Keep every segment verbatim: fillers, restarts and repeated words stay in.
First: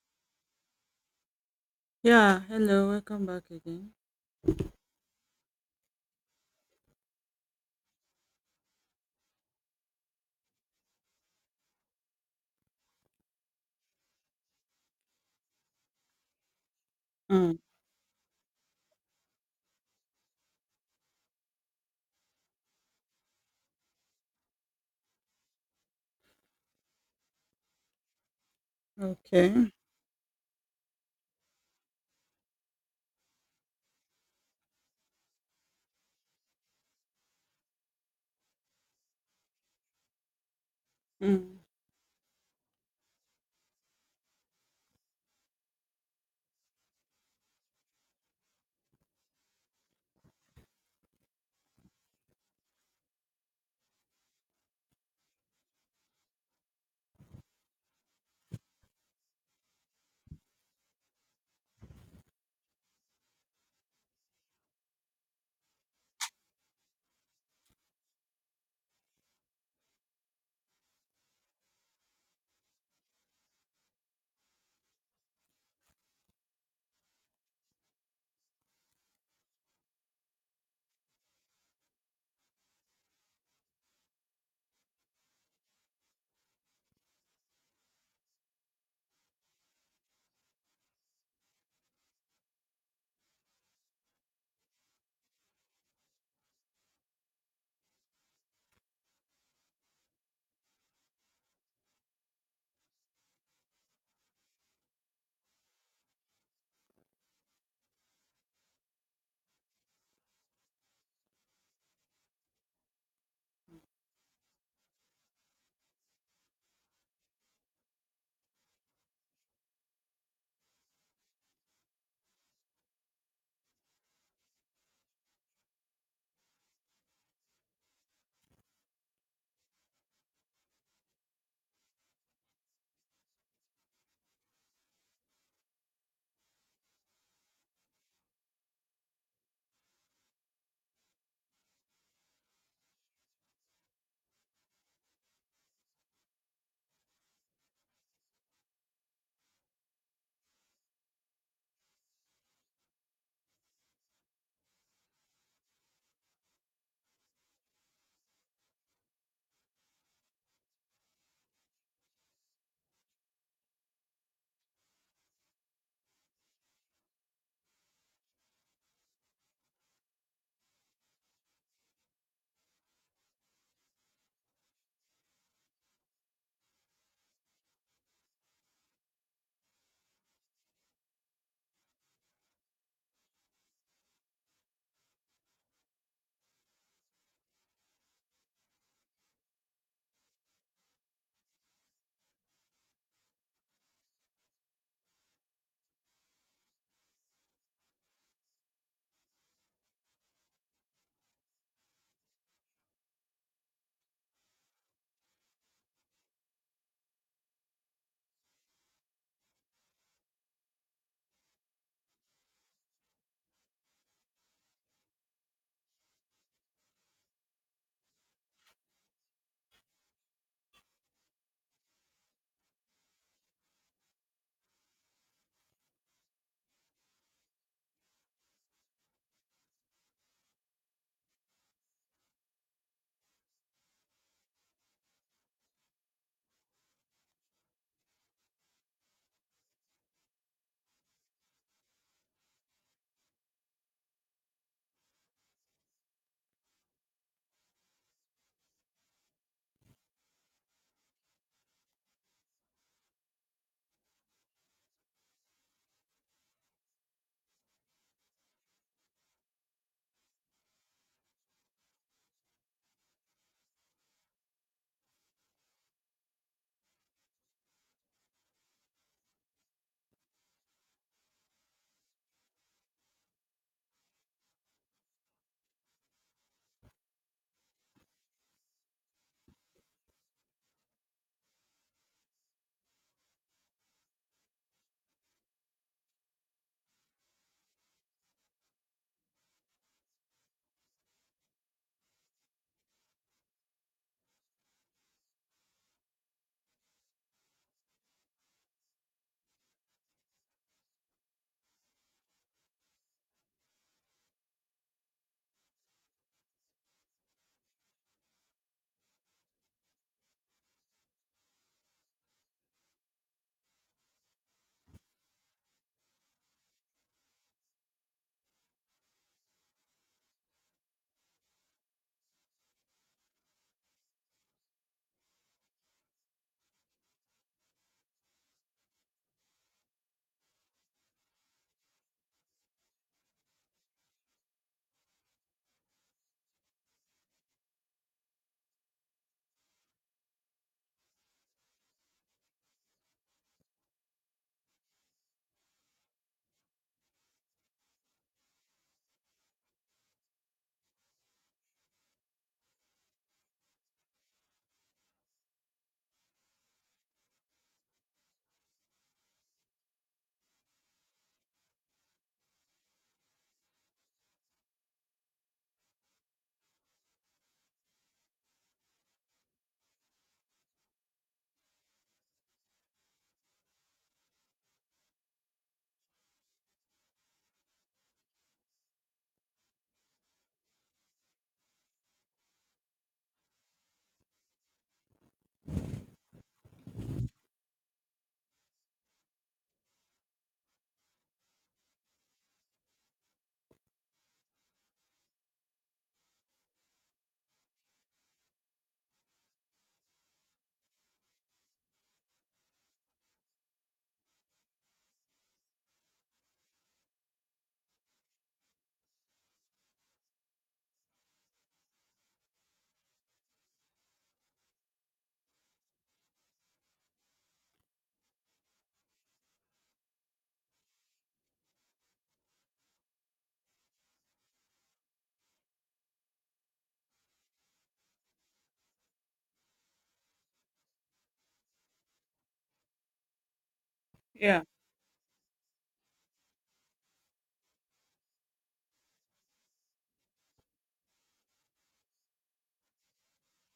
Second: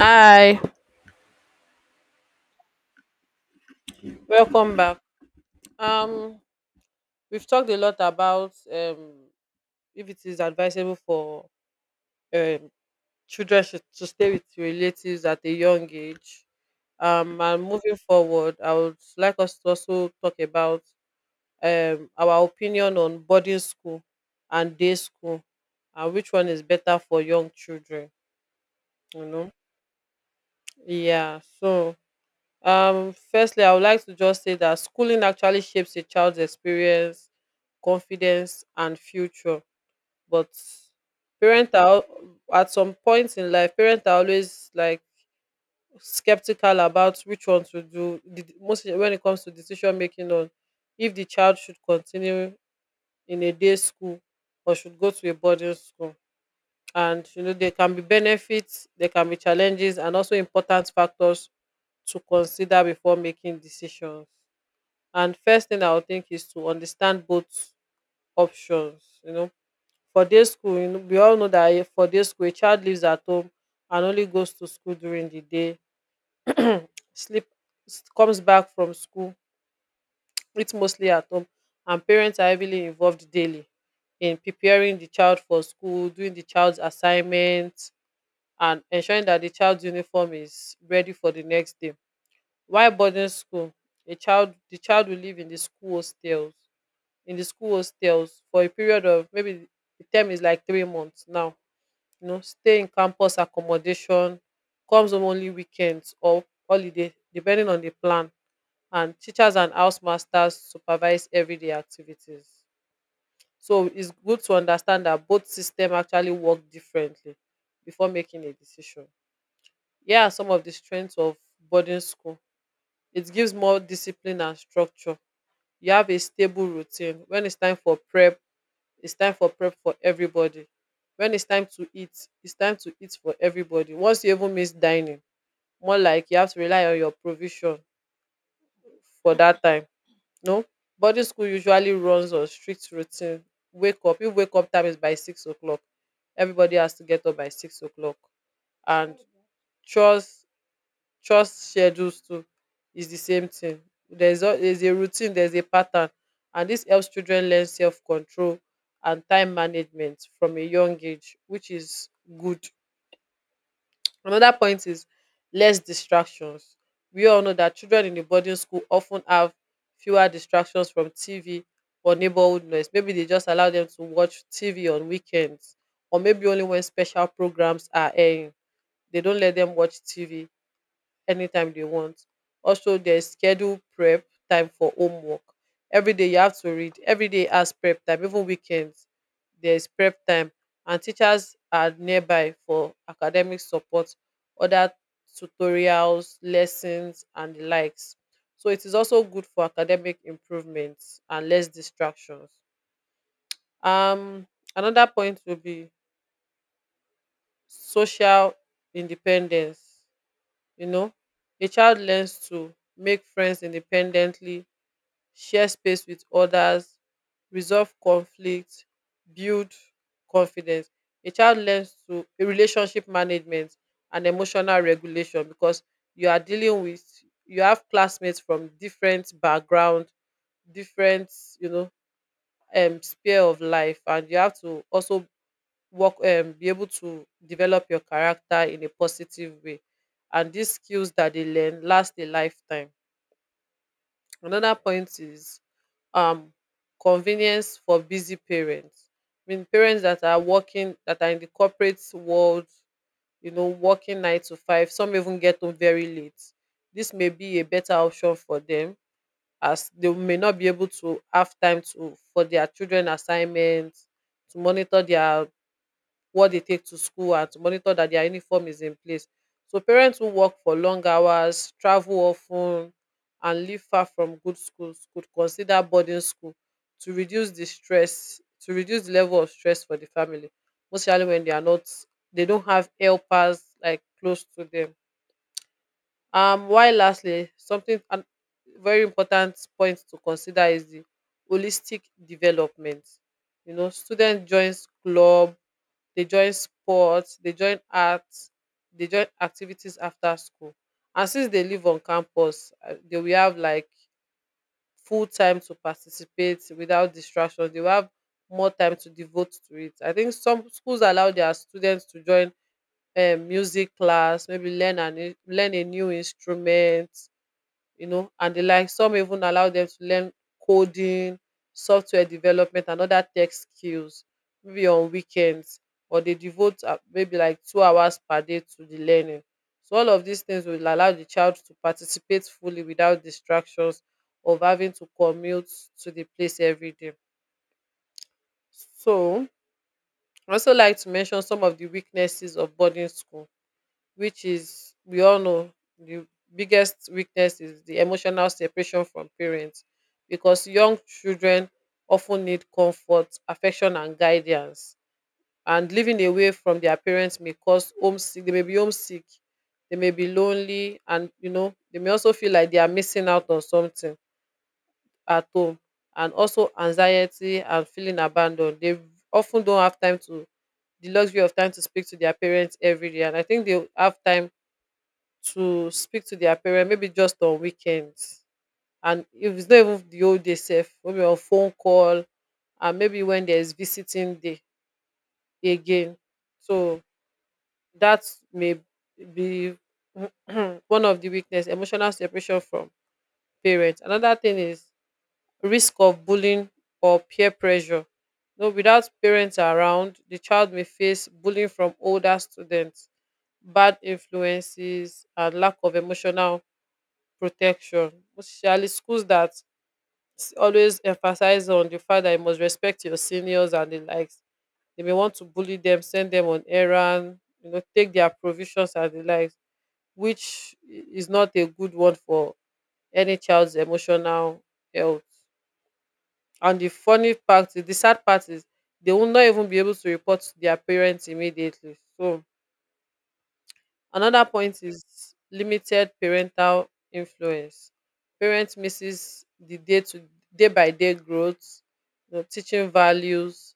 Hi, Yeah, hello, welcome back again. welcome back. Um, we've talked a lot about um if it is advisable for um children should, to stay with relatives at a young age. Um, Mm, And moving forward, I would like us to also talk about um our opinion on boarding school and day school, and which one is better for young children. You know, okay. yeah. So Um, firstly, I would like to just say that schooling actually shapes a child's experience, confidence, and future. But Mm, parents are al- at some point in life, parents are always like skeptical about which one to do. The, most when it comes to decision making on if the child should continue in a day school or should go to a boarding school. And you know there can be benefits, there can be challenges, and also important factors to consider before making decisions. And first thing I would think is to understand both options. You know, for day school, you know, we all know that eh, for day school a child lives at home and only goes to school during the day, sleep s- comes back from school, eats mostly at home, and parents are heavily involved daily in preparing the child for school, doing the child's assignments, and ensuring that the child's uniform is ready for the next day. While boarding school, a child the child will live in the school hostels, in the school hostels for a period of maybe, the term is like three months now. You know, stay in campus accommodation, comes home only weekends or holiday, depending on the plan. And teachers and house masters supervise everyday activities. So it's good to understand that both systems actually work differently before making a decision. Here are some of the strengths of boarding school. It gives more discipline and structure. You have a stable routine. When it's time for prep, it's time for prep for everybody. When it's time to eat, it's time to eat for everybody. Once you even miss dining, more like you have to rely on your provision for that time. No? Boarding school usually runs on strict routine. Wake up. If wake up time is by six o'clock, everybody has to get up by six o'clock. And chores, trust schedules too, is the same thing. There's a, there's a routine, there's a pattern, and this helps children learn self control and time management from a young age, which is good. Another point is less distractions. We all know that children in the boarding school often have fewer distractions from T V or neighborhood noise. Maybe they just allow them to watch T V on weekends, or maybe only when special programs are airing. They don't let them watch T V anytime they want. Also, there's schedule prep time for homework. Every day you have to read. Every day has prep time. Even weekends, there's prep time. And teachers are nearby for academic support, other tutorials, lessons, and the likes. So it is also good for academic improvements and less distractions. Um, Another point will be social independence. You know, a child learns to make friends independently, share space with others, resolve conflict, build confidence. A child learns to a relationship management and emotional regulation because you are dealing with you have classmates from different background, different, you know, um sphere of life, and you have to also work um be able to develop your character in a positive way, and these skills that they learn last a lifetime. Another point is um convenience for busy parents. I mean parents that are working, that are in the corporate world, you know, working nine to five, some even get home very late. This may be a better option for them, as they may not be able to have time to for their children assignments, to monitor their what they take to school, and to monitor that their uniform is in place. So parents who work for long hours, travel often, and live far from good schools could consider boarding school to reduce the stress, to reduce the level of stress for the family, mostly when they are not they don't have helpers like close to them. Um while lastly, something an very important point to consider is the holistic development. You know, student joins club, they join sports, they join arts, they join activities after school, and since they live on campus, uh, they will have like full time to participate without distraction. They will have more time to devote to it. I think some schools allow their students to join um, music class, maybe learn an in- learn a new instrument, you know, and the like. Some even allow them to learn coding, software development, and other tech skills, maybe on weekends, or they devote uh, maybe like two hours per day to the learning. So, all of these things will allow the child to participate fully without distractions of having to commute to the place every day. So, I also like to mention some of the weaknesses of boarding school, which is, we all know, the biggest weakness is the emotional separation from parents because young children often need comfort, affection, and guidance, and living away from their parents may cause homesick. They may be homesick, they may be lonely, and you know they may also feel like they are missing out on something at home. And also anxiety and feeling abandoned. They often do don't have time to, the luxury of time to speak to their parents every day. And I think they have time to speak to their parent maybe just on weekends, and if it's not even the whole day sef, maybe on phone call, and maybe when there is visiting day again. So that may be one of the weakness, emotional separation from parents. Another thing is risk of bullying or peer pressure. No, without parents around, the child may face bullying from older students, bad influences, and lack of emotional protection, especially schools that s- always emphasize on the fact that you must respect your seniors and the likes. They may want to bully them, send them on errand, you know, take their provisions and the likes, which i- is not a good one for any child's emotional health. And the funny part, is- the sad part is they will not even be able to report to their parents immediately. So another yeah. point is limited parental influence. Parents misses the day to day by day growth, you know, teaching values,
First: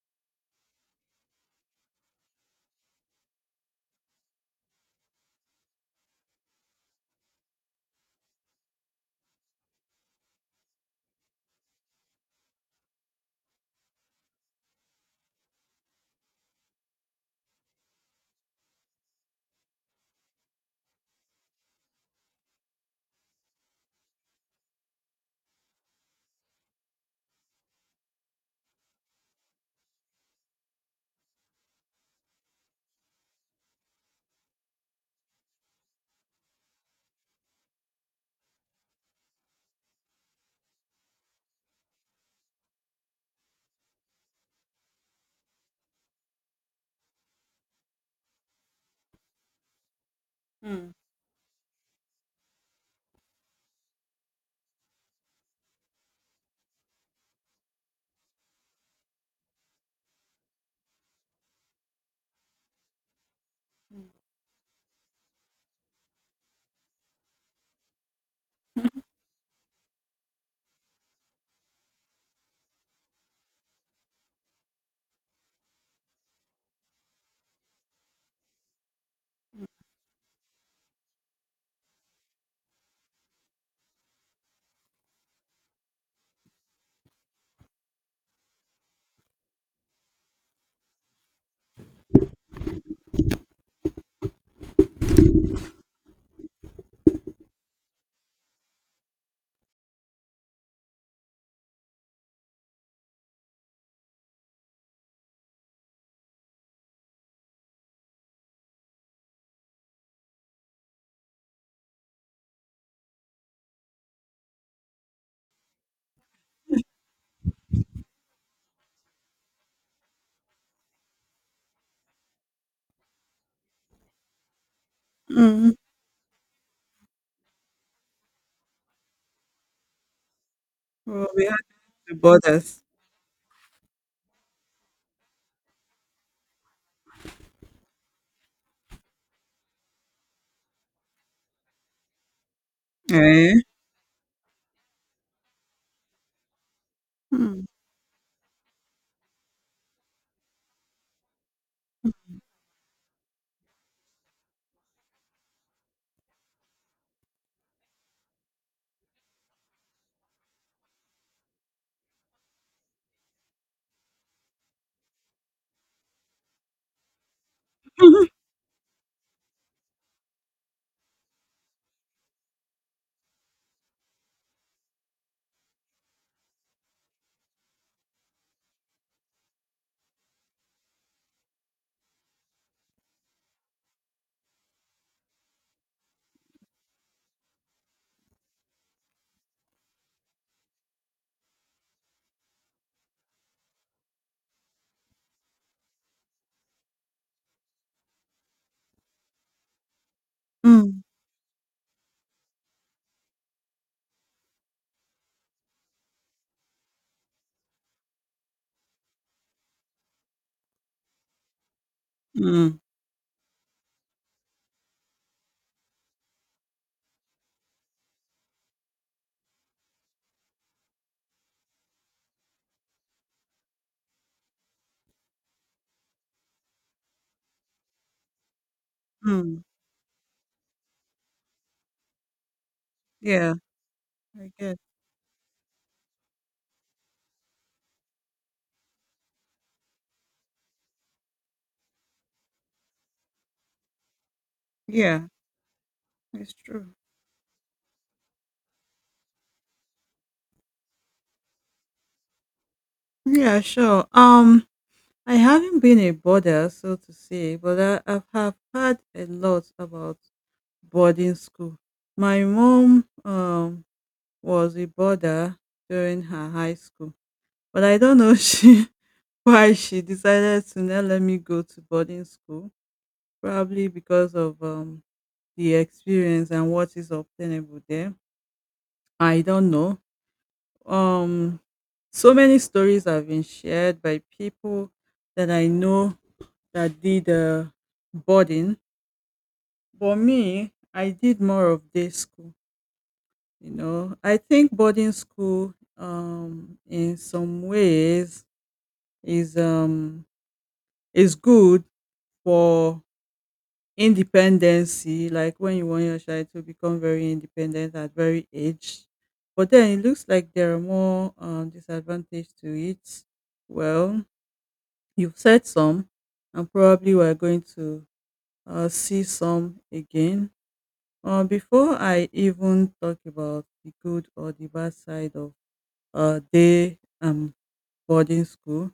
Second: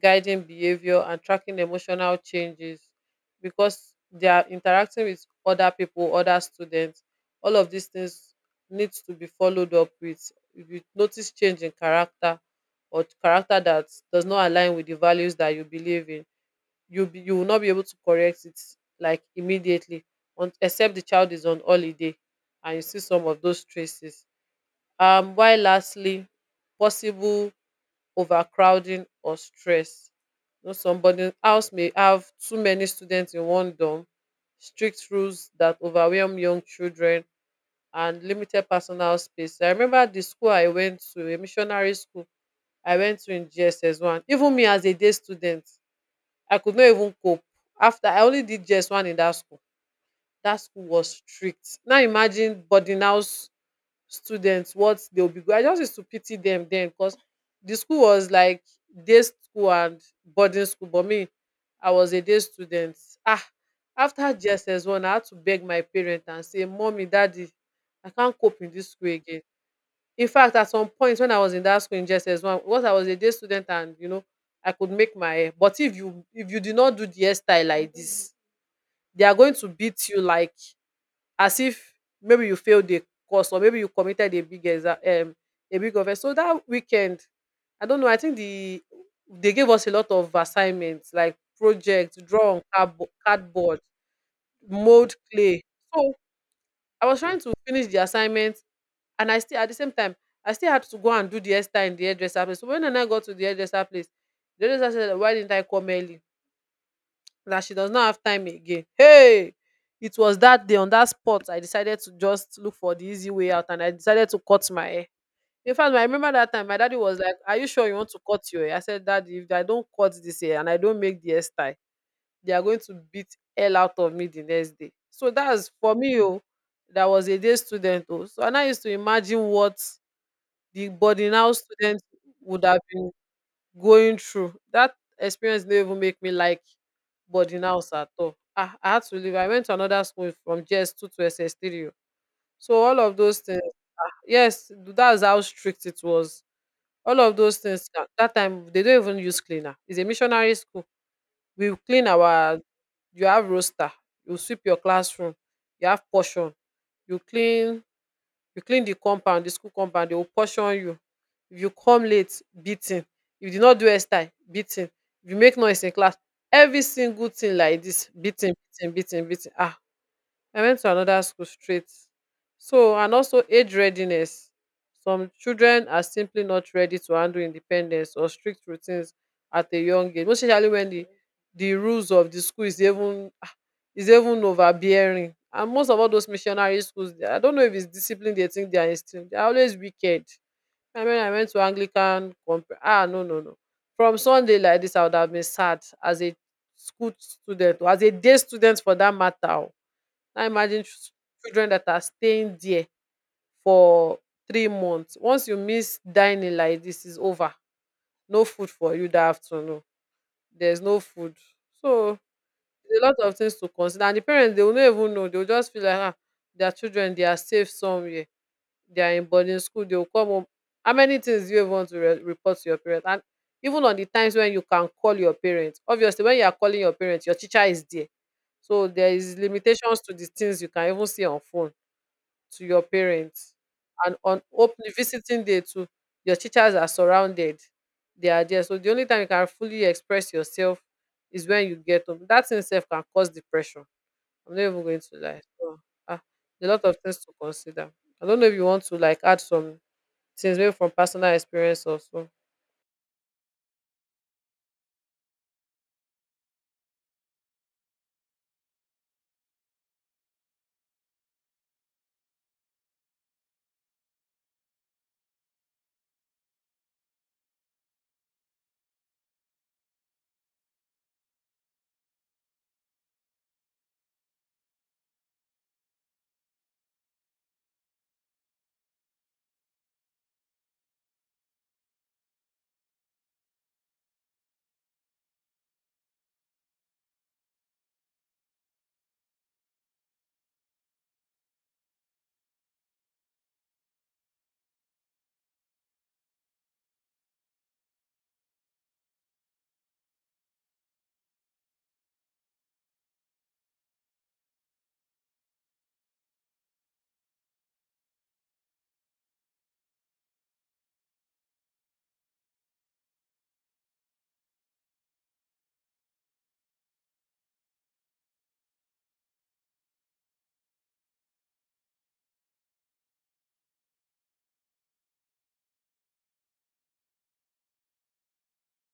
guiding behavior, and tracking emotional changes because they are interacting with other people, other students. All of these things needs to be followed up with. If you notice change in character, or character that does not align with the values that you believe in, you be you will not be able to correct it like immediately, un except the child is on holiday and you see some of those traces. Um while lastly, possible overcrowding or stress. You know somebody house may have too many students in one dorm, strict rules that overwhelm young children, and limited personal space. I remember the school I went to, a missionary school I went to in G S S one. Even me as a day student, I could not even cope. After, I only did just one in that school. That school Mm, was strict. Now imagine boarding house students, what they'll be going. I just used to pity them then because the school was like day school and boarding school. But me, I was a day student. Ah, mm. after J S S one, I had to beg my parents and say, Mommy, Daddy, I can't cope in this school again. In fact, at some point when I was in that school in J S S one, because I was a day student and you know, I could make my hair. But if you if you did not do the hairstyle like this, they are going to beat you like as if maybe you failed the course or maybe you committed a big exa- um a big offense. So that weekend, I don't know. I think the they gave us a lot of assignments like projects, draw on cardbo- cardboard, mold clay. So I was trying to finish the assignment, and I still at the same time I still had to go and do the hairstyle in the hairdresser place. So when Nana got to the hairdresser place, the hairdresser said, "Why didn't I come early? That she does not have time again." Hey, it was that day on that spot I decided to just look for the easy way out, and I decided to cut my hair. In fact, I remember that time my daddy was like, "Are you sure you want to cut your hair?" I said, "Daddy, if I don't cut this hair and I don't make the hairstyle, they are going to beat hell out of me the next day." So that's Mm, for me, oh, that was a day student, oh. So and I now used to imagine what the well, burden we now had students the would have borders. been going through. That experience didn't even make me like boarding house at all. I, I had to leave. I went to another school from G S two to S S three. O. So all of those Eh? things, yes, that's how strict it was. All of those Mm. things that, that time they don't even use cleaner. It's a missionary school. We clean our you have roster, you sweep your classroom, you have portion, you clean you clean the compound, the school compound, they will portion you. If you come late, beating. If you did not do hairstyle, beating. If you make noise in class, every single thing like this, beating, beating, beating, beating. Ah, I went to another school straight. So, and also age readiness. Some children are simply not ready to handle independence or strict routines at a young age, most especially when the, the rules of the school is even ah, is even overbearing. And most of all those missionary schools, I don't know if it's discipline they think they are instilling. They are always wicked. I mean, I went to Anglican. Comp- ah, no, no, no. From Sunday like this, I would have been sad as a school student or as a day student for that matter. Now imagine Mm, ch- children that are staying there for three months. Once you miss dining like this, is over. No food for you that afternoon. There's no food. So mm, there's a lot of things to consider. And the parents they will not even know. They'll just feel like ah, their children they are safe somewhere. They are in boarding school. They'll come home. How many things do you even want to re- report to your parents? And even on the times when you can call your parents, obviously when you are calling your parents, your teacher is there. So there is mm. limitations to the things you can even see on phone to your parents. Yeah, And on I guess. opening visiting day too, your teachers are surrounded, they are there, so the only time you can fully express yourself is when you get home. That in itself can cause depression, I'm not even going to Yeah, lie. So, ah, it's a lot true. of things to consider. I don't know if you want to like add some things maybe from personal experience also. Yeah, sure. Um, I haven't been a boarder, so to say, but I, I have heard a lot about boarding school. My mom um was a boarder during her high school, but I don't know she. Why she decided to not let me go to boarding school, probably because of, um, the experience and what is obtainable there. I don't know. Um, so many stories have been shared by people that I know that did, uh, boarding, but me, I did more of day school, you know. I think boarding school, um, in some ways is, um, is good for Independency, like when you want your child to become very independent at very age. But then it looks like there are more um, disadvantage to it. Well, you've said some, and probably we're going to uh, see some again. Uh, before I even talk about the good or the bad side of uh, day um, boarding school,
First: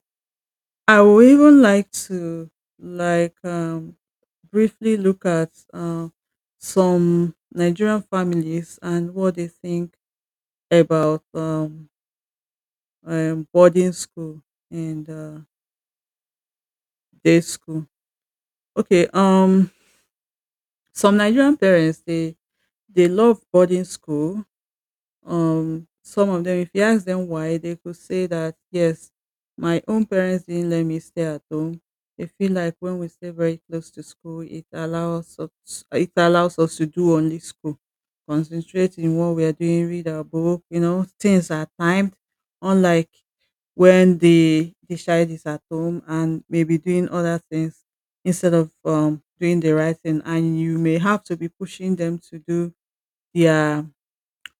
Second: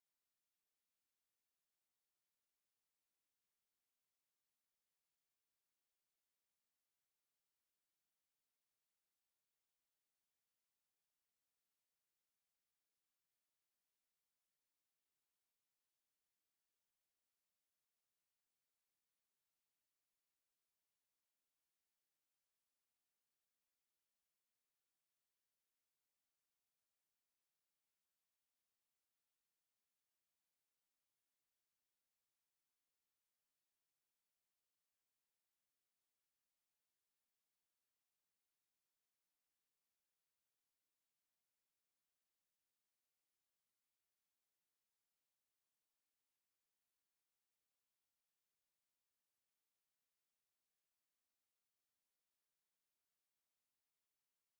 I would even like to like um, briefly look at uh, some Nigerian families and what they think about um, um, boarding school and uh, day school. Okay, um, some Nigerian parents they they love boarding school. Um, some of them, if you ask them why, they could say that, yes, my own parents didn't let me stay at home. They feel like when we stay very close to school, it allows us, it allows us to do only school, concentrate in what we are doing, read our book, you know, things are timed, unlike when the the child is at home and maybe doing other things instead of um, doing the right thing and you may have to be pushing them to do their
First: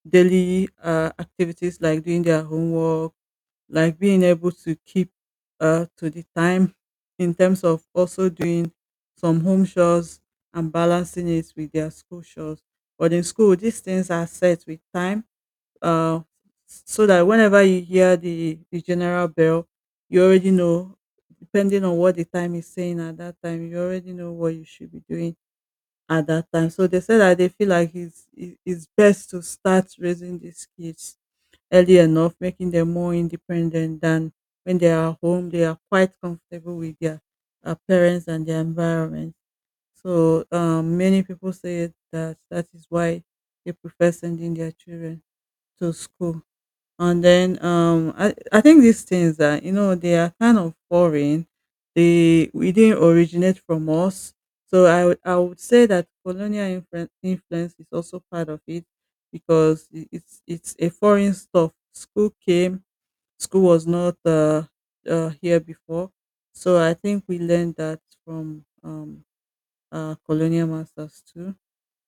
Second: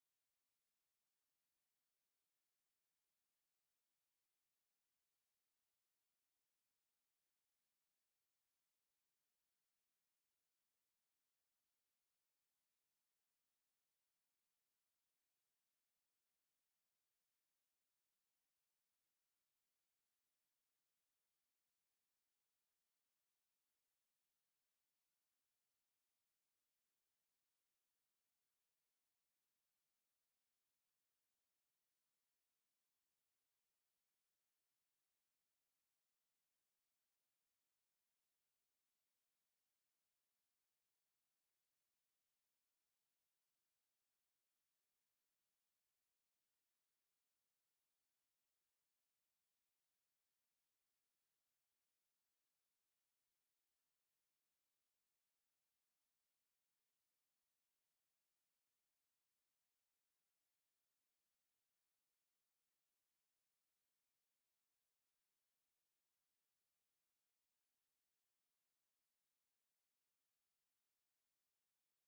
daily uh, activities like doing their homework, like being able to keep uh, to the time in terms of also doing some home chores and balancing it with their school chores. But in school, these things are set with time uh, so that whenever you hear the, the general bell, you already know, depending on what the time is saying at that time, you already know what you should be doing at that time. So they said that they feel like it's it- it's best to start raising these kids early enough, making them more independent than when they are home. They are quite comfortable with their uh, parents and their environment. So um, many people say that that is why they prefer sending their children to school, and then um I, I think these things that you know they are kind of foreign they we didn't originate from us, so i would i would say that colonial influence, influence is also part of it because i- it's it's a foreign stuff. School came school was not uh, uh here before, so I think we learned that from um uh colonial masters too.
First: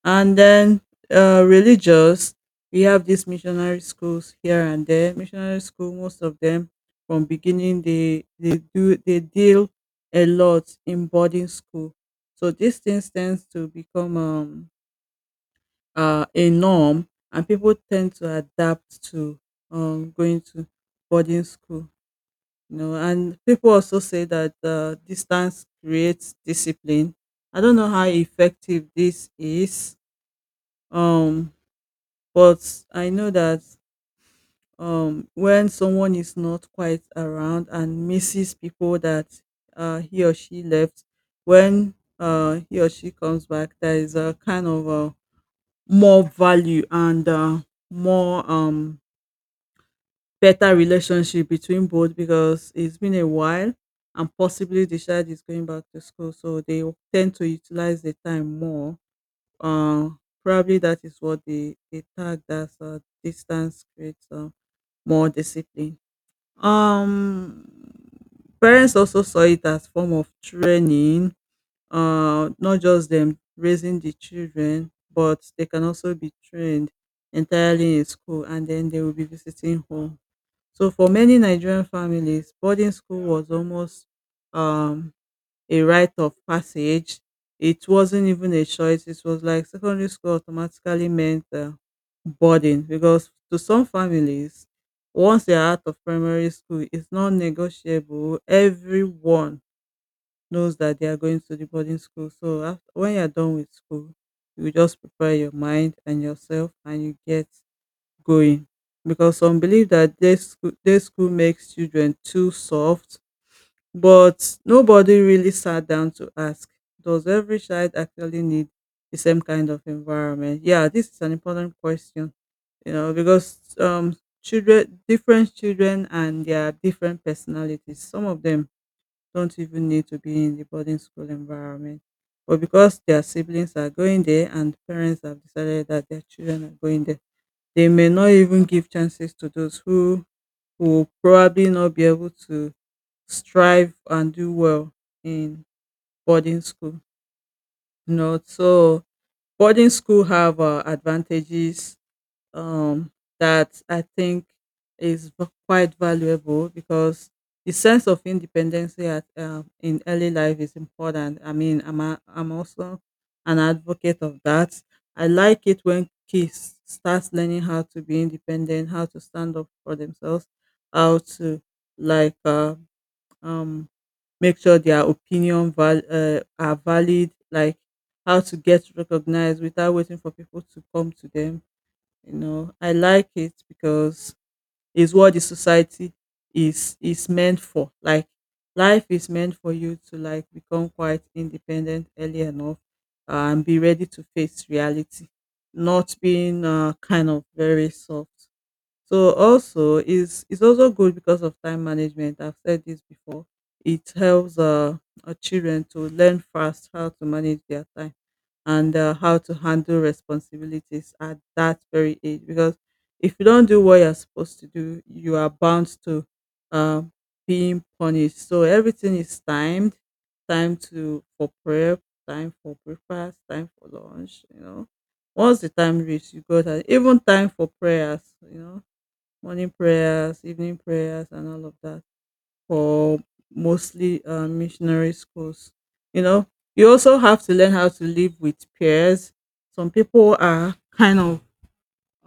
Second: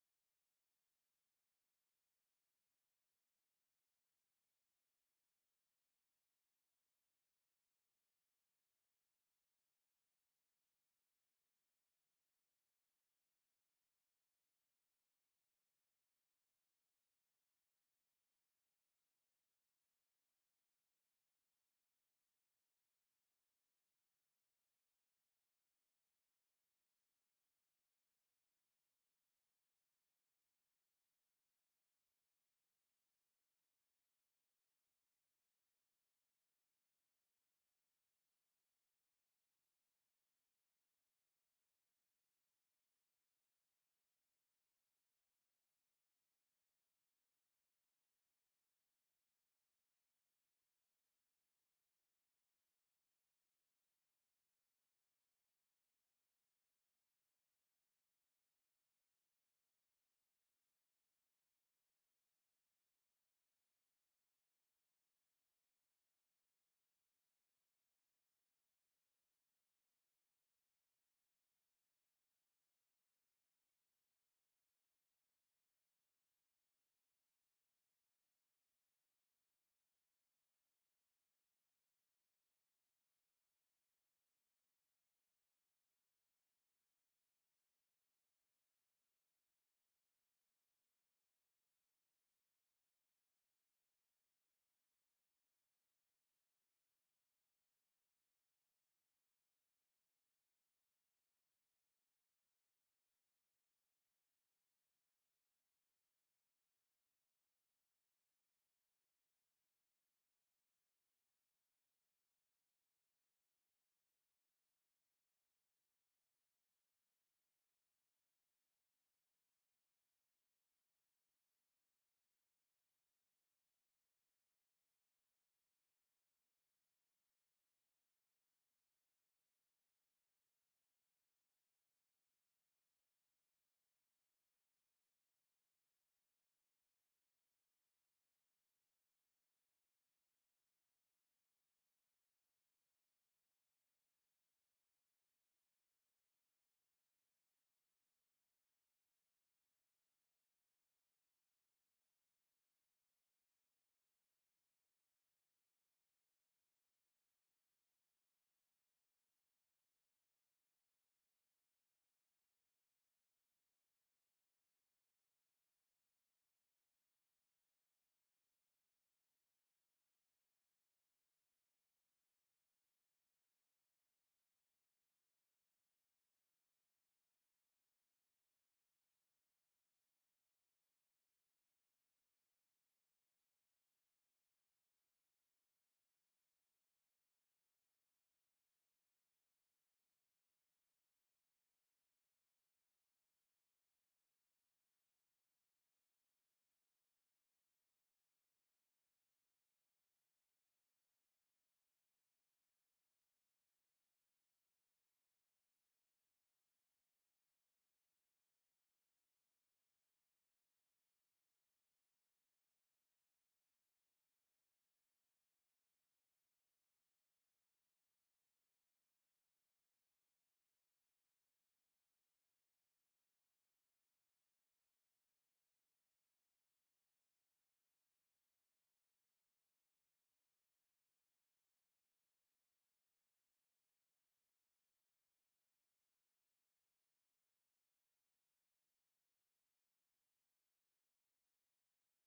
And then uh, religious, we have these missionary schools here and there. Missionary school, most of them from beginning they they do they deal a lot in boarding school. So these things tends to become um uh, a norm, and people tend to adapt to um going to boarding school. You know, and people also say that uh, distance creates discipline. I don't know how effective this is. Um, but I know that um, when someone is not quite around and misses people that uh, he or she left, when uh, he or she comes back, there is a kind of a more value and uh, more um, better relationship between both because it's been a while and possibly the child is going back to school, so they tend to utilize the time more. Uh, Probably that is what they, they tag as uh, distance creates more discipline. Um, Parents also saw it as form of training, uh, not just them raising the children, but they can also be trained entirely in school and then they will be visiting home. So for many Nigerian families, boarding school was almost um a rite of passage. It wasn't even a choice. It was like secondary school automatically meant uh, boarding, because to some families, once they are out of primary school, it's not negotiable. Everyone knows that they are going to the boarding school. So after, when you're done with school, you just prepare your mind and yourself and you get going, because some believe that this school, day school makes children too soft, but nobody really sat down to ask, does every child actually need the same kind of environment? Yeah, this is an important question, you know, because um, children, different children and their different personalities, some of them don't even need to be in the boarding school environment. But because their siblings are going there and parents have decided that their children are going there, they may not even give chances to those who who will probably not be able to strive and do well in boarding school. You know so boarding school have uh, advantages um, that I think is v- quite valuable because the sense of independence at, um in early life is important. I mean, I'm, a, I'm also an advocate of that. I like it when kids start learning how to be independent, how to stand up for themselves, how to like uh, um, make sure their opinion val- uh, are valid, like how to get recognized without waiting for people to come to them. you know I like it because it's what the society is is meant for, like life is meant for you to like become quite independent early enough, uh, and be ready to face reality, not being uh, kind of very soft. So also is it's also good because of time management. I've said this before. It helps uh, our children to learn fast how to manage their time and uh, how to handle responsibilities at that very age. Because if you don't do what you're supposed to do, you are bound to uh, being punished. So everything is timed. Time to for prep, time for breakfast, time for lunch. You know, once the time reaches, you go that even time for prayers. You know, morning prayers, evening prayers, and all of that for mostly uh, missionary schools. You know, you also have to learn how to live with peers. Some people are kind of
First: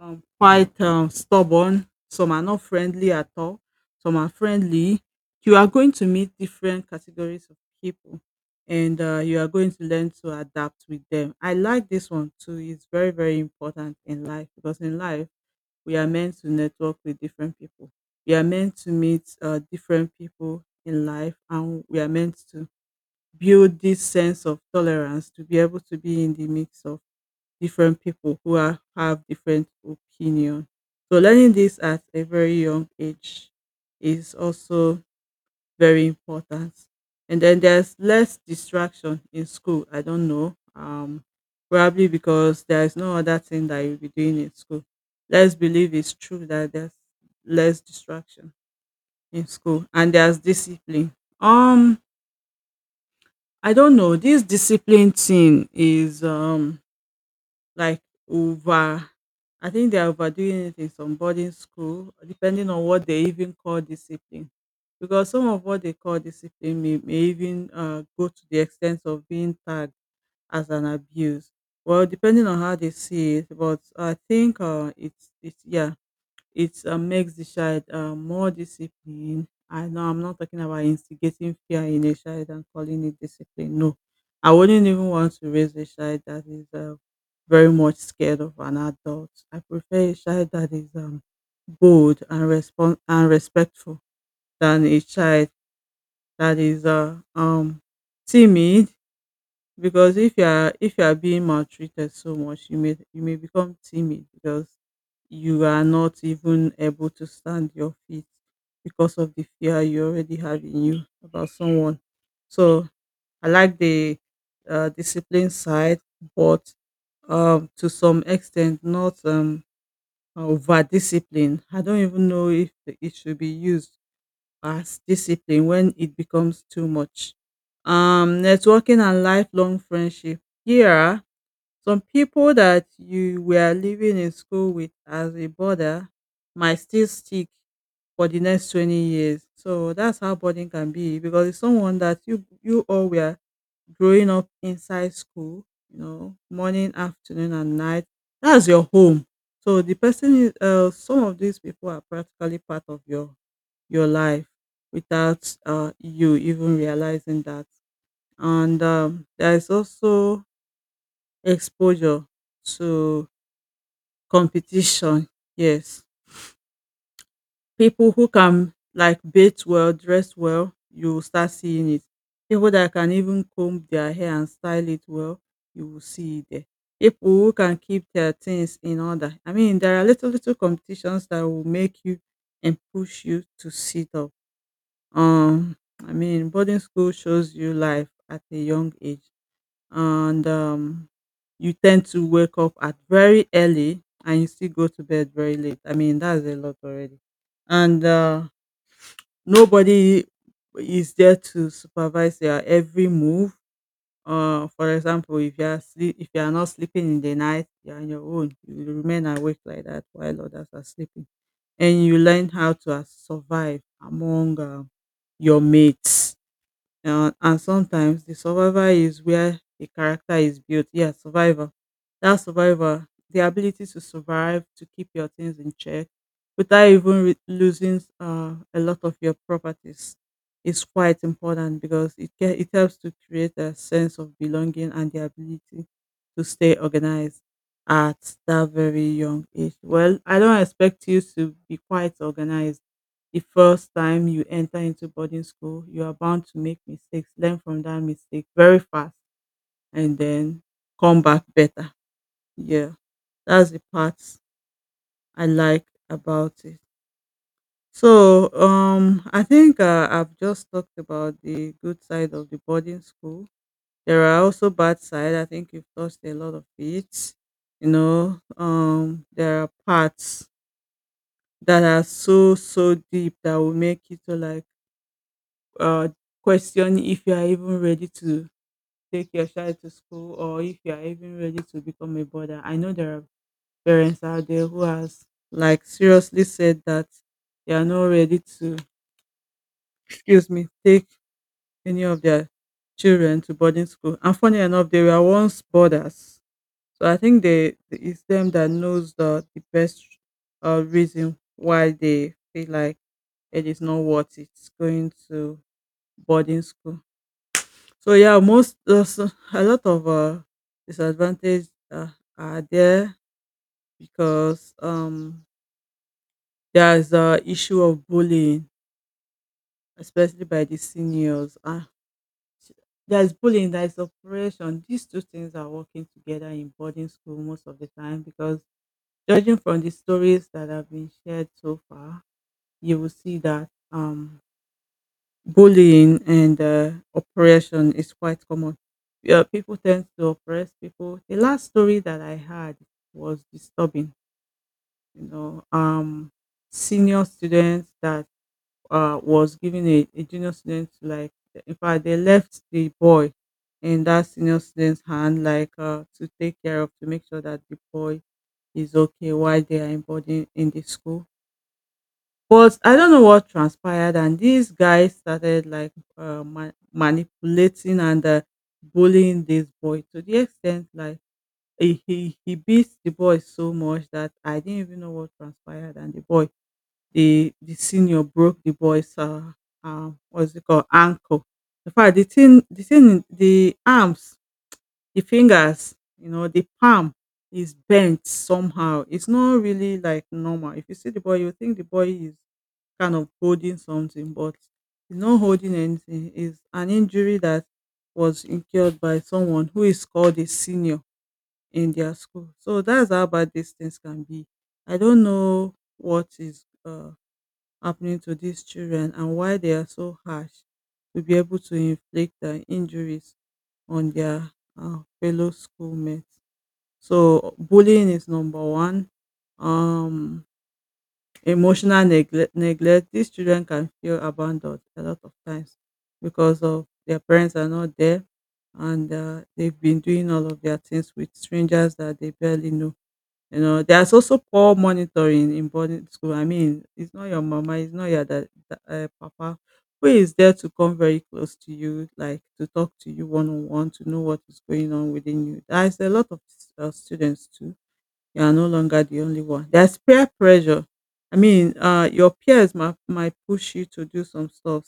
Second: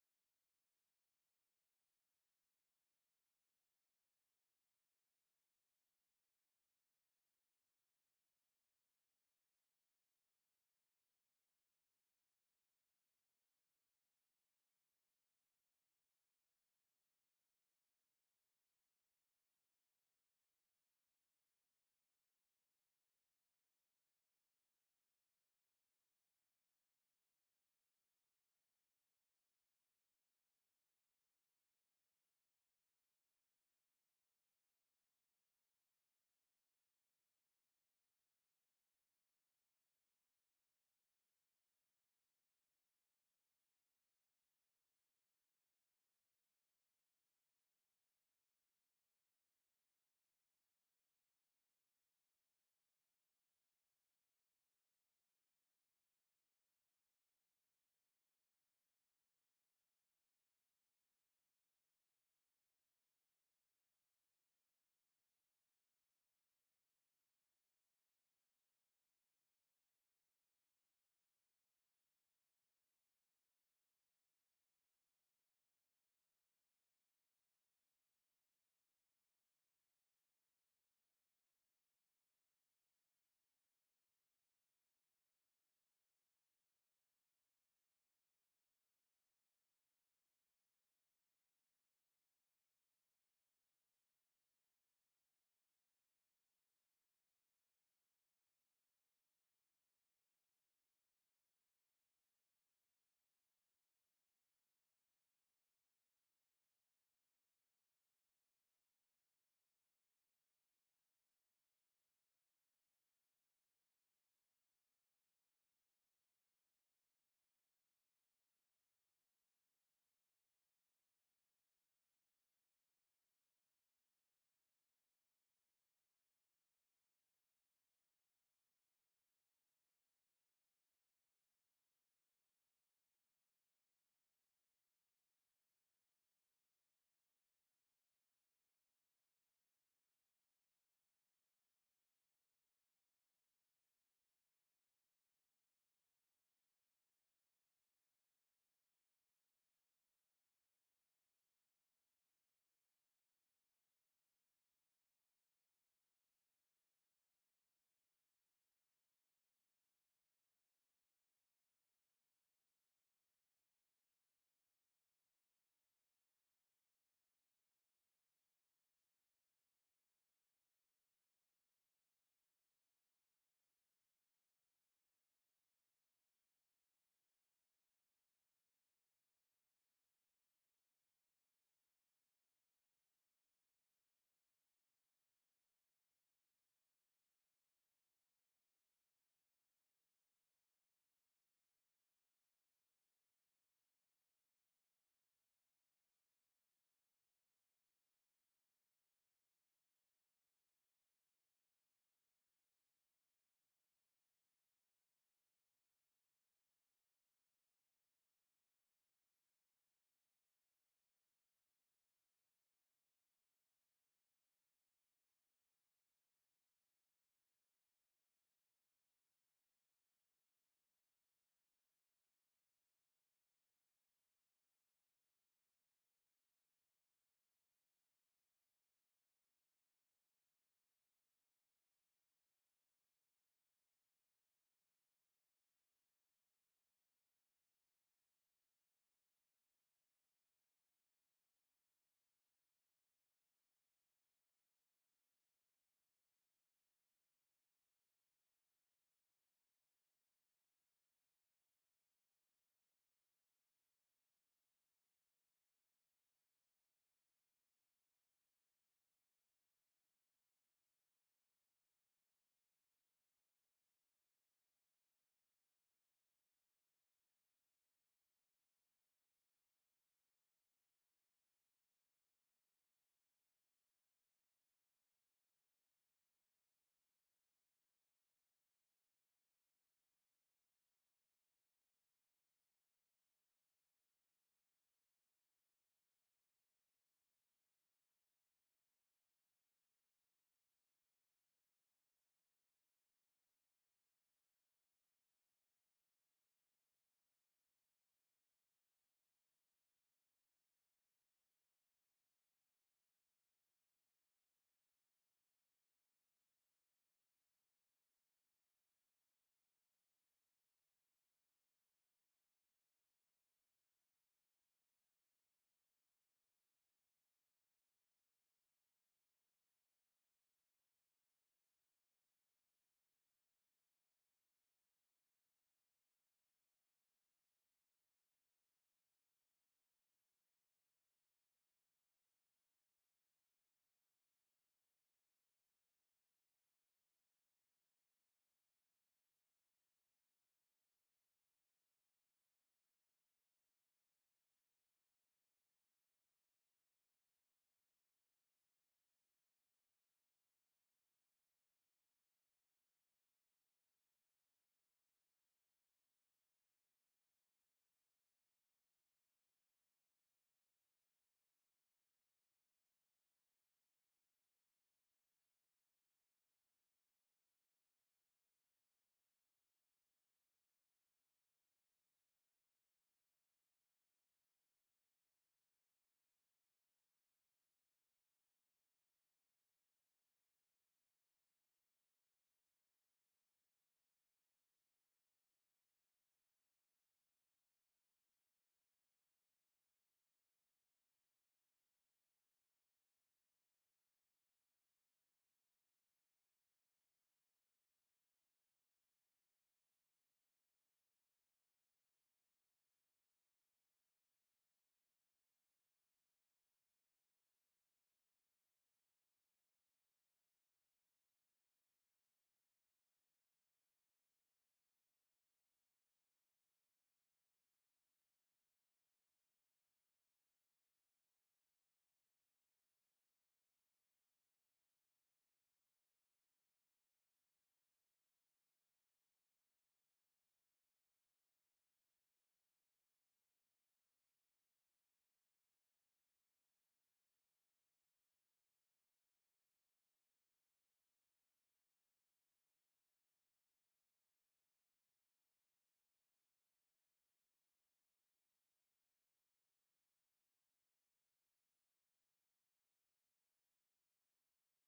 um, quite um, stubborn, some are not friendly at all, some are friendly. You are going to meet different categories of people, and uh, you are going to learn to adapt with them. I like this one too, it's very, very important in life because in life, we are meant to network with different people, we are meant to meet uh, different people in life, and we are meant to build this sense of tolerance to be able to be in the mix of different people who are, have different opinion, so learning this at a very young age is also very important. And then there's less distraction in school. I don't know. Um, probably because there's no other thing that you'll be doing in school. Let's believe it's true that there's less distraction in school and there's discipline. Um, I don't know. This discipline thing is um like over I think they're overdoing it in some boarding school, depending on what they even call discipline. Because some of what they call discipline may, may even uh, go to the extent of being tagged as an abuse. Well, depending on how they see it, but I think, uh, it's it's yeah, it uh, makes the child uh, more disciplined. I know I'm not talking about instigating fear in a child and calling it discipline. No, I wouldn't even want to raise a child that is uh, very much scared of an adult. I prefer a child that is um, bold and respon- and respectful than a child that is uh, um timid, because if you are if you are being maltreated so much, you may you may become timid because you are not even able to stand your feet because of the fear you already have in you about someone. So I like the uh, discipline side, but um, to some extent, not um, over discipline. I don't even know if it should be used as discipline when it becomes too much. Um, networking and lifelong friendship. Here, some people that you were living in school with as a border might still stick for the next twenty years. So that's how bonding can be because it's someone that you you all were growing up inside school, you know, morning, afternoon, and night. That's your home. So the person is uh, some of these people are practically part of your your life without uh, you even realizing that. And um, There is also exposure to competition. Yes, people who can like bait well, dress well, you will start seeing it. People that can even comb their hair and style it well, you will see it there. People who can keep their things in order. I mean, there are little little competitions that will make you and push you to sit up. Um, I mean, boarding school shows you life at a young age, and um, you tend to wake up at very early and you still go to bed very late. I mean, that's a lot already. And uh, Nobody is there to supervise your every move. Uh, for example, if you are sleep, if you are not sleeping in the night, you are on your own. You will remain awake like that while others are sleeping, and you learn how to uh, survive among uh, your mates uh, and sometimes the survivor is where the character is built. Yeah, survivor. That survivor, the ability to survive, to keep your things in check without even re- losing uh, a lot of your properties is quite important because it, ge- it helps to create a sense of belonging and the ability to stay organized at that very young age. Well, I don't expect you to be quite organized the first time you enter into boarding school, you are bound to make mistakes. Learn from that mistake very fast and then come back better. Yeah, that's the part I like about it. So, um, I think uh, I've just talked about the good side of the boarding school. There are also bad side. I think you've touched a lot of it. You know, um, there are parts that are so so deep that will make you to like uh, question if you are even ready to take your child to school or if you are even ready to become a mother. I know there are parents out there who has like seriously said that they are not ready to, excuse me, take any of their children to boarding school. And funny enough, they were once boarders. So I think they it's them that knows the, the best uh, reason why they feel like it is not worth it going to boarding school. So yeah, most there's a a lot of uh, disadvantage uh, are there because um there's a issue of bullying, especially by the seniors. Uh, there's bullying, there's oppression. These two things are working together in boarding school most of the time because judging from the stories that have been shared so far, you will see that um bullying and uh, oppression is quite common. Yeah, people tend to oppress people. The last story that I had was disturbing. You know, um, senior students that uh, was giving a, a junior student like, in fact, they left the boy in that senior student's hand, like uh, to take care of, to make sure that the boy is okay while they are in boarding in the school, but I don't know what transpired and these guys started like, uh, ma manipulating and, uh, bullying this boy to the extent like he he he beats the boy so much that I didn't even know what transpired and the boy the the senior broke the boy's, uh, um, what's it called, ankle. In fact, the thing the thing the arms, the fingers, you know, the palm is bent somehow. It's not really like normal. If you see the boy, you think the boy is kind of holding something, but he's not holding anything. It's an injury that was incurred by someone who is called a senior in their school. So that's how bad these things can be. I don't know what is uh, happening to these children and why they are so harsh to be able to inflict uh, injuries on their uh, fellow schoolmates. So bullying is number one. Um, Emotional neglect neglect these children can feel abandoned a lot of times because of their parents are not there and uh, they've been doing all of their things with strangers that they barely know. You know, there's also poor monitoring in boarding school. I mean, it's not your mama, it's not your dad, uh, papa who is there to come very close to you like to talk to you one on one to know what is going on within you. There's a lot of uh, students too, you are no longer the only one. There's peer pressure. I mean, uh, your peers might, might push you to do some stuff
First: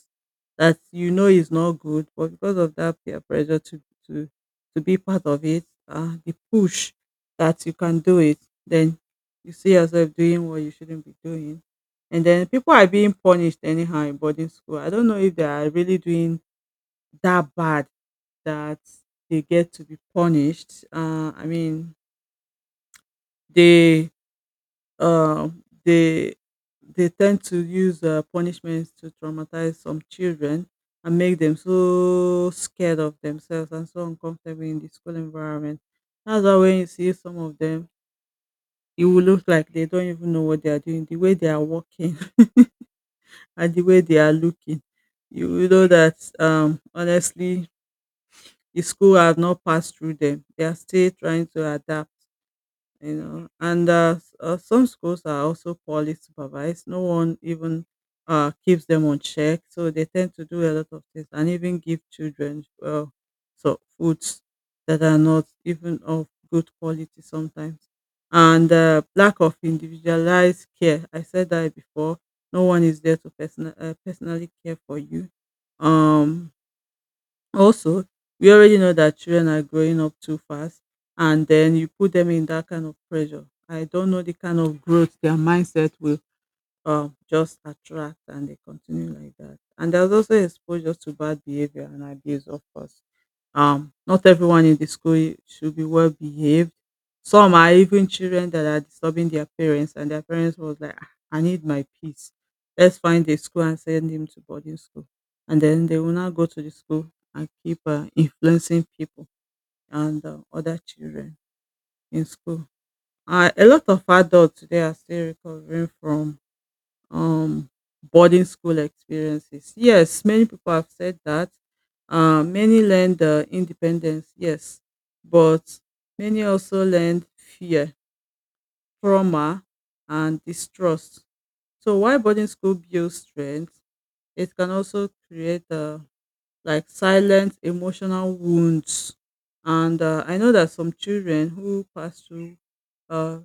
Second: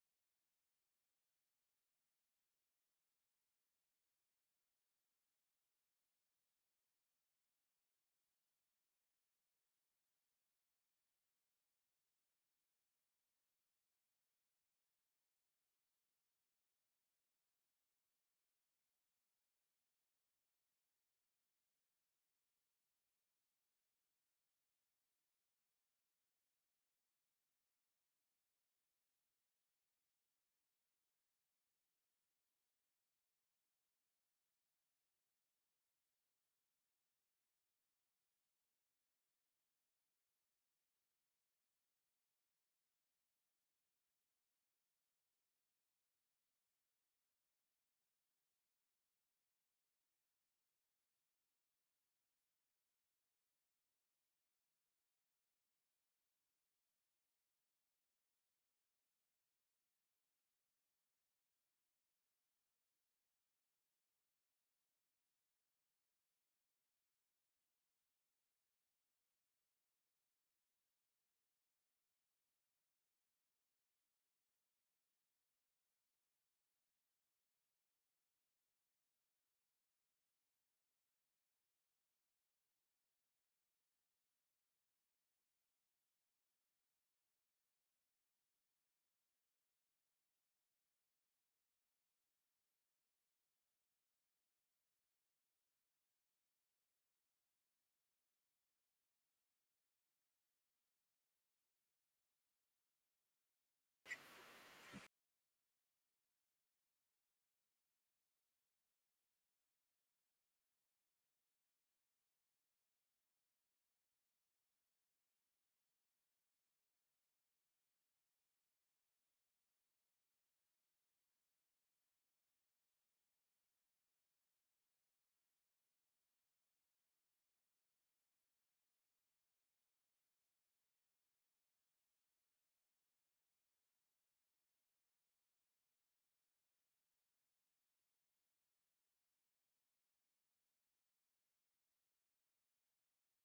that you know is not good, but because of that peer pressure to to to be part of it, uh, the push that you can do it, then you see yourself doing what you shouldn't be doing. And then people are being punished anyhow in boarding school. I don't know if they are really doing that bad that they get to be punished. Uh, I mean, they um, they they tend to use uh, punishments to traumatize some children and make them so scared of themselves and so uncomfortable in the school environment. That's why when you see some of them, it will look like they don't even know what they are doing. The way they are walking and the way they are looking, you will know that um, honestly, the school has not passed through them. They are still trying to adapt. You know, and uh, s- uh, some schools are also poorly supervised, no one even uh, keeps them on check, so they tend to do a lot of things and even give children uh, so foods that are not even of good quality sometimes, and uh, lack of individualized care. I said that before, no one is there to person- uh, personally care for you. um Also, we already know that children are growing up too fast, and then you put them in that kind of pressure. I don't know the kind of growth their mindset will um, just attract and they continue like that. And there's also exposure to bad behavior and abuse, of course. Um, not everyone in the school should be well behaved. Some are even children that are disturbing their parents, and their parents was like, "Ah, I need my peace. Let's find a school and send him to boarding school." And then they will not go to the school and keep uh, influencing people and uh, other children in school. Uh, a lot of adults today are still recovering from um, boarding school experiences. Yes, many people have said that. Uh, many learned uh, independence, yes, but many also learned fear, trauma, and distrust. So while boarding school builds strength, it can also create uh, like silent emotional wounds. And uh, I know that some children who pass through uh,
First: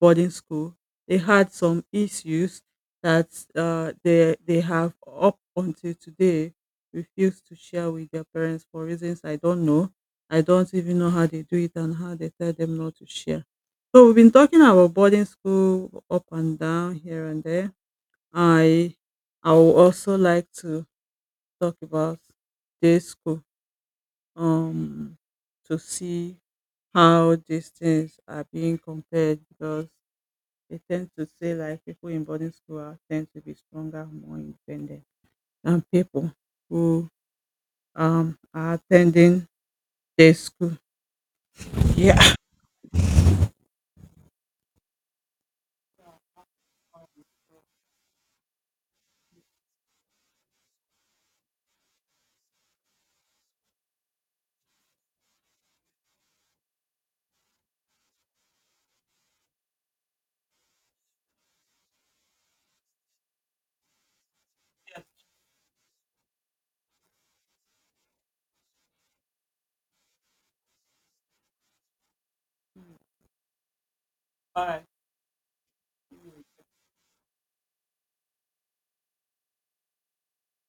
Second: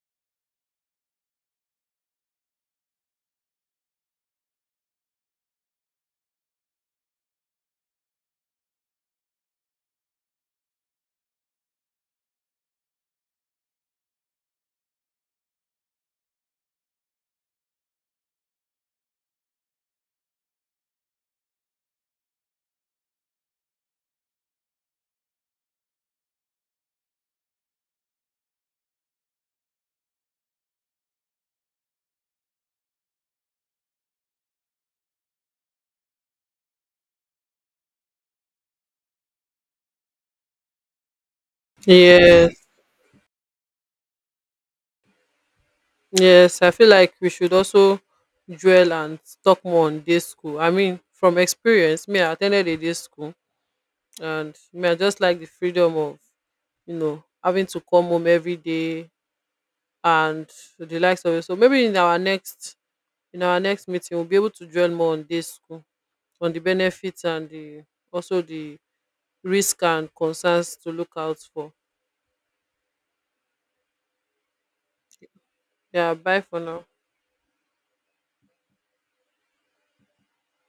boarding school, they had some issues that uh, they they have up until today refused to share with their parents for reasons I don't know. I don't even know how they do it and how they tell them not to share. So we've been talking about boarding school up and down here and there. I I would also like to talk about day school um to see how these things are being compared because they tend to say like people in boarding school are tend to be stronger, more independent than people who um are attending day school. Yeah. Yes, yes. I feel like we should also dwell and talk more on day school. I mean, from experience, me, I attended a day school. And me, I just like the freedom of, you know, having to come home every day, and the likes of it. So maybe in our next, in our next meeting, we'll be able to dwell more on this school, on the benefits and the also the risk and concerns to look out for. All right. Yeah, bye for now.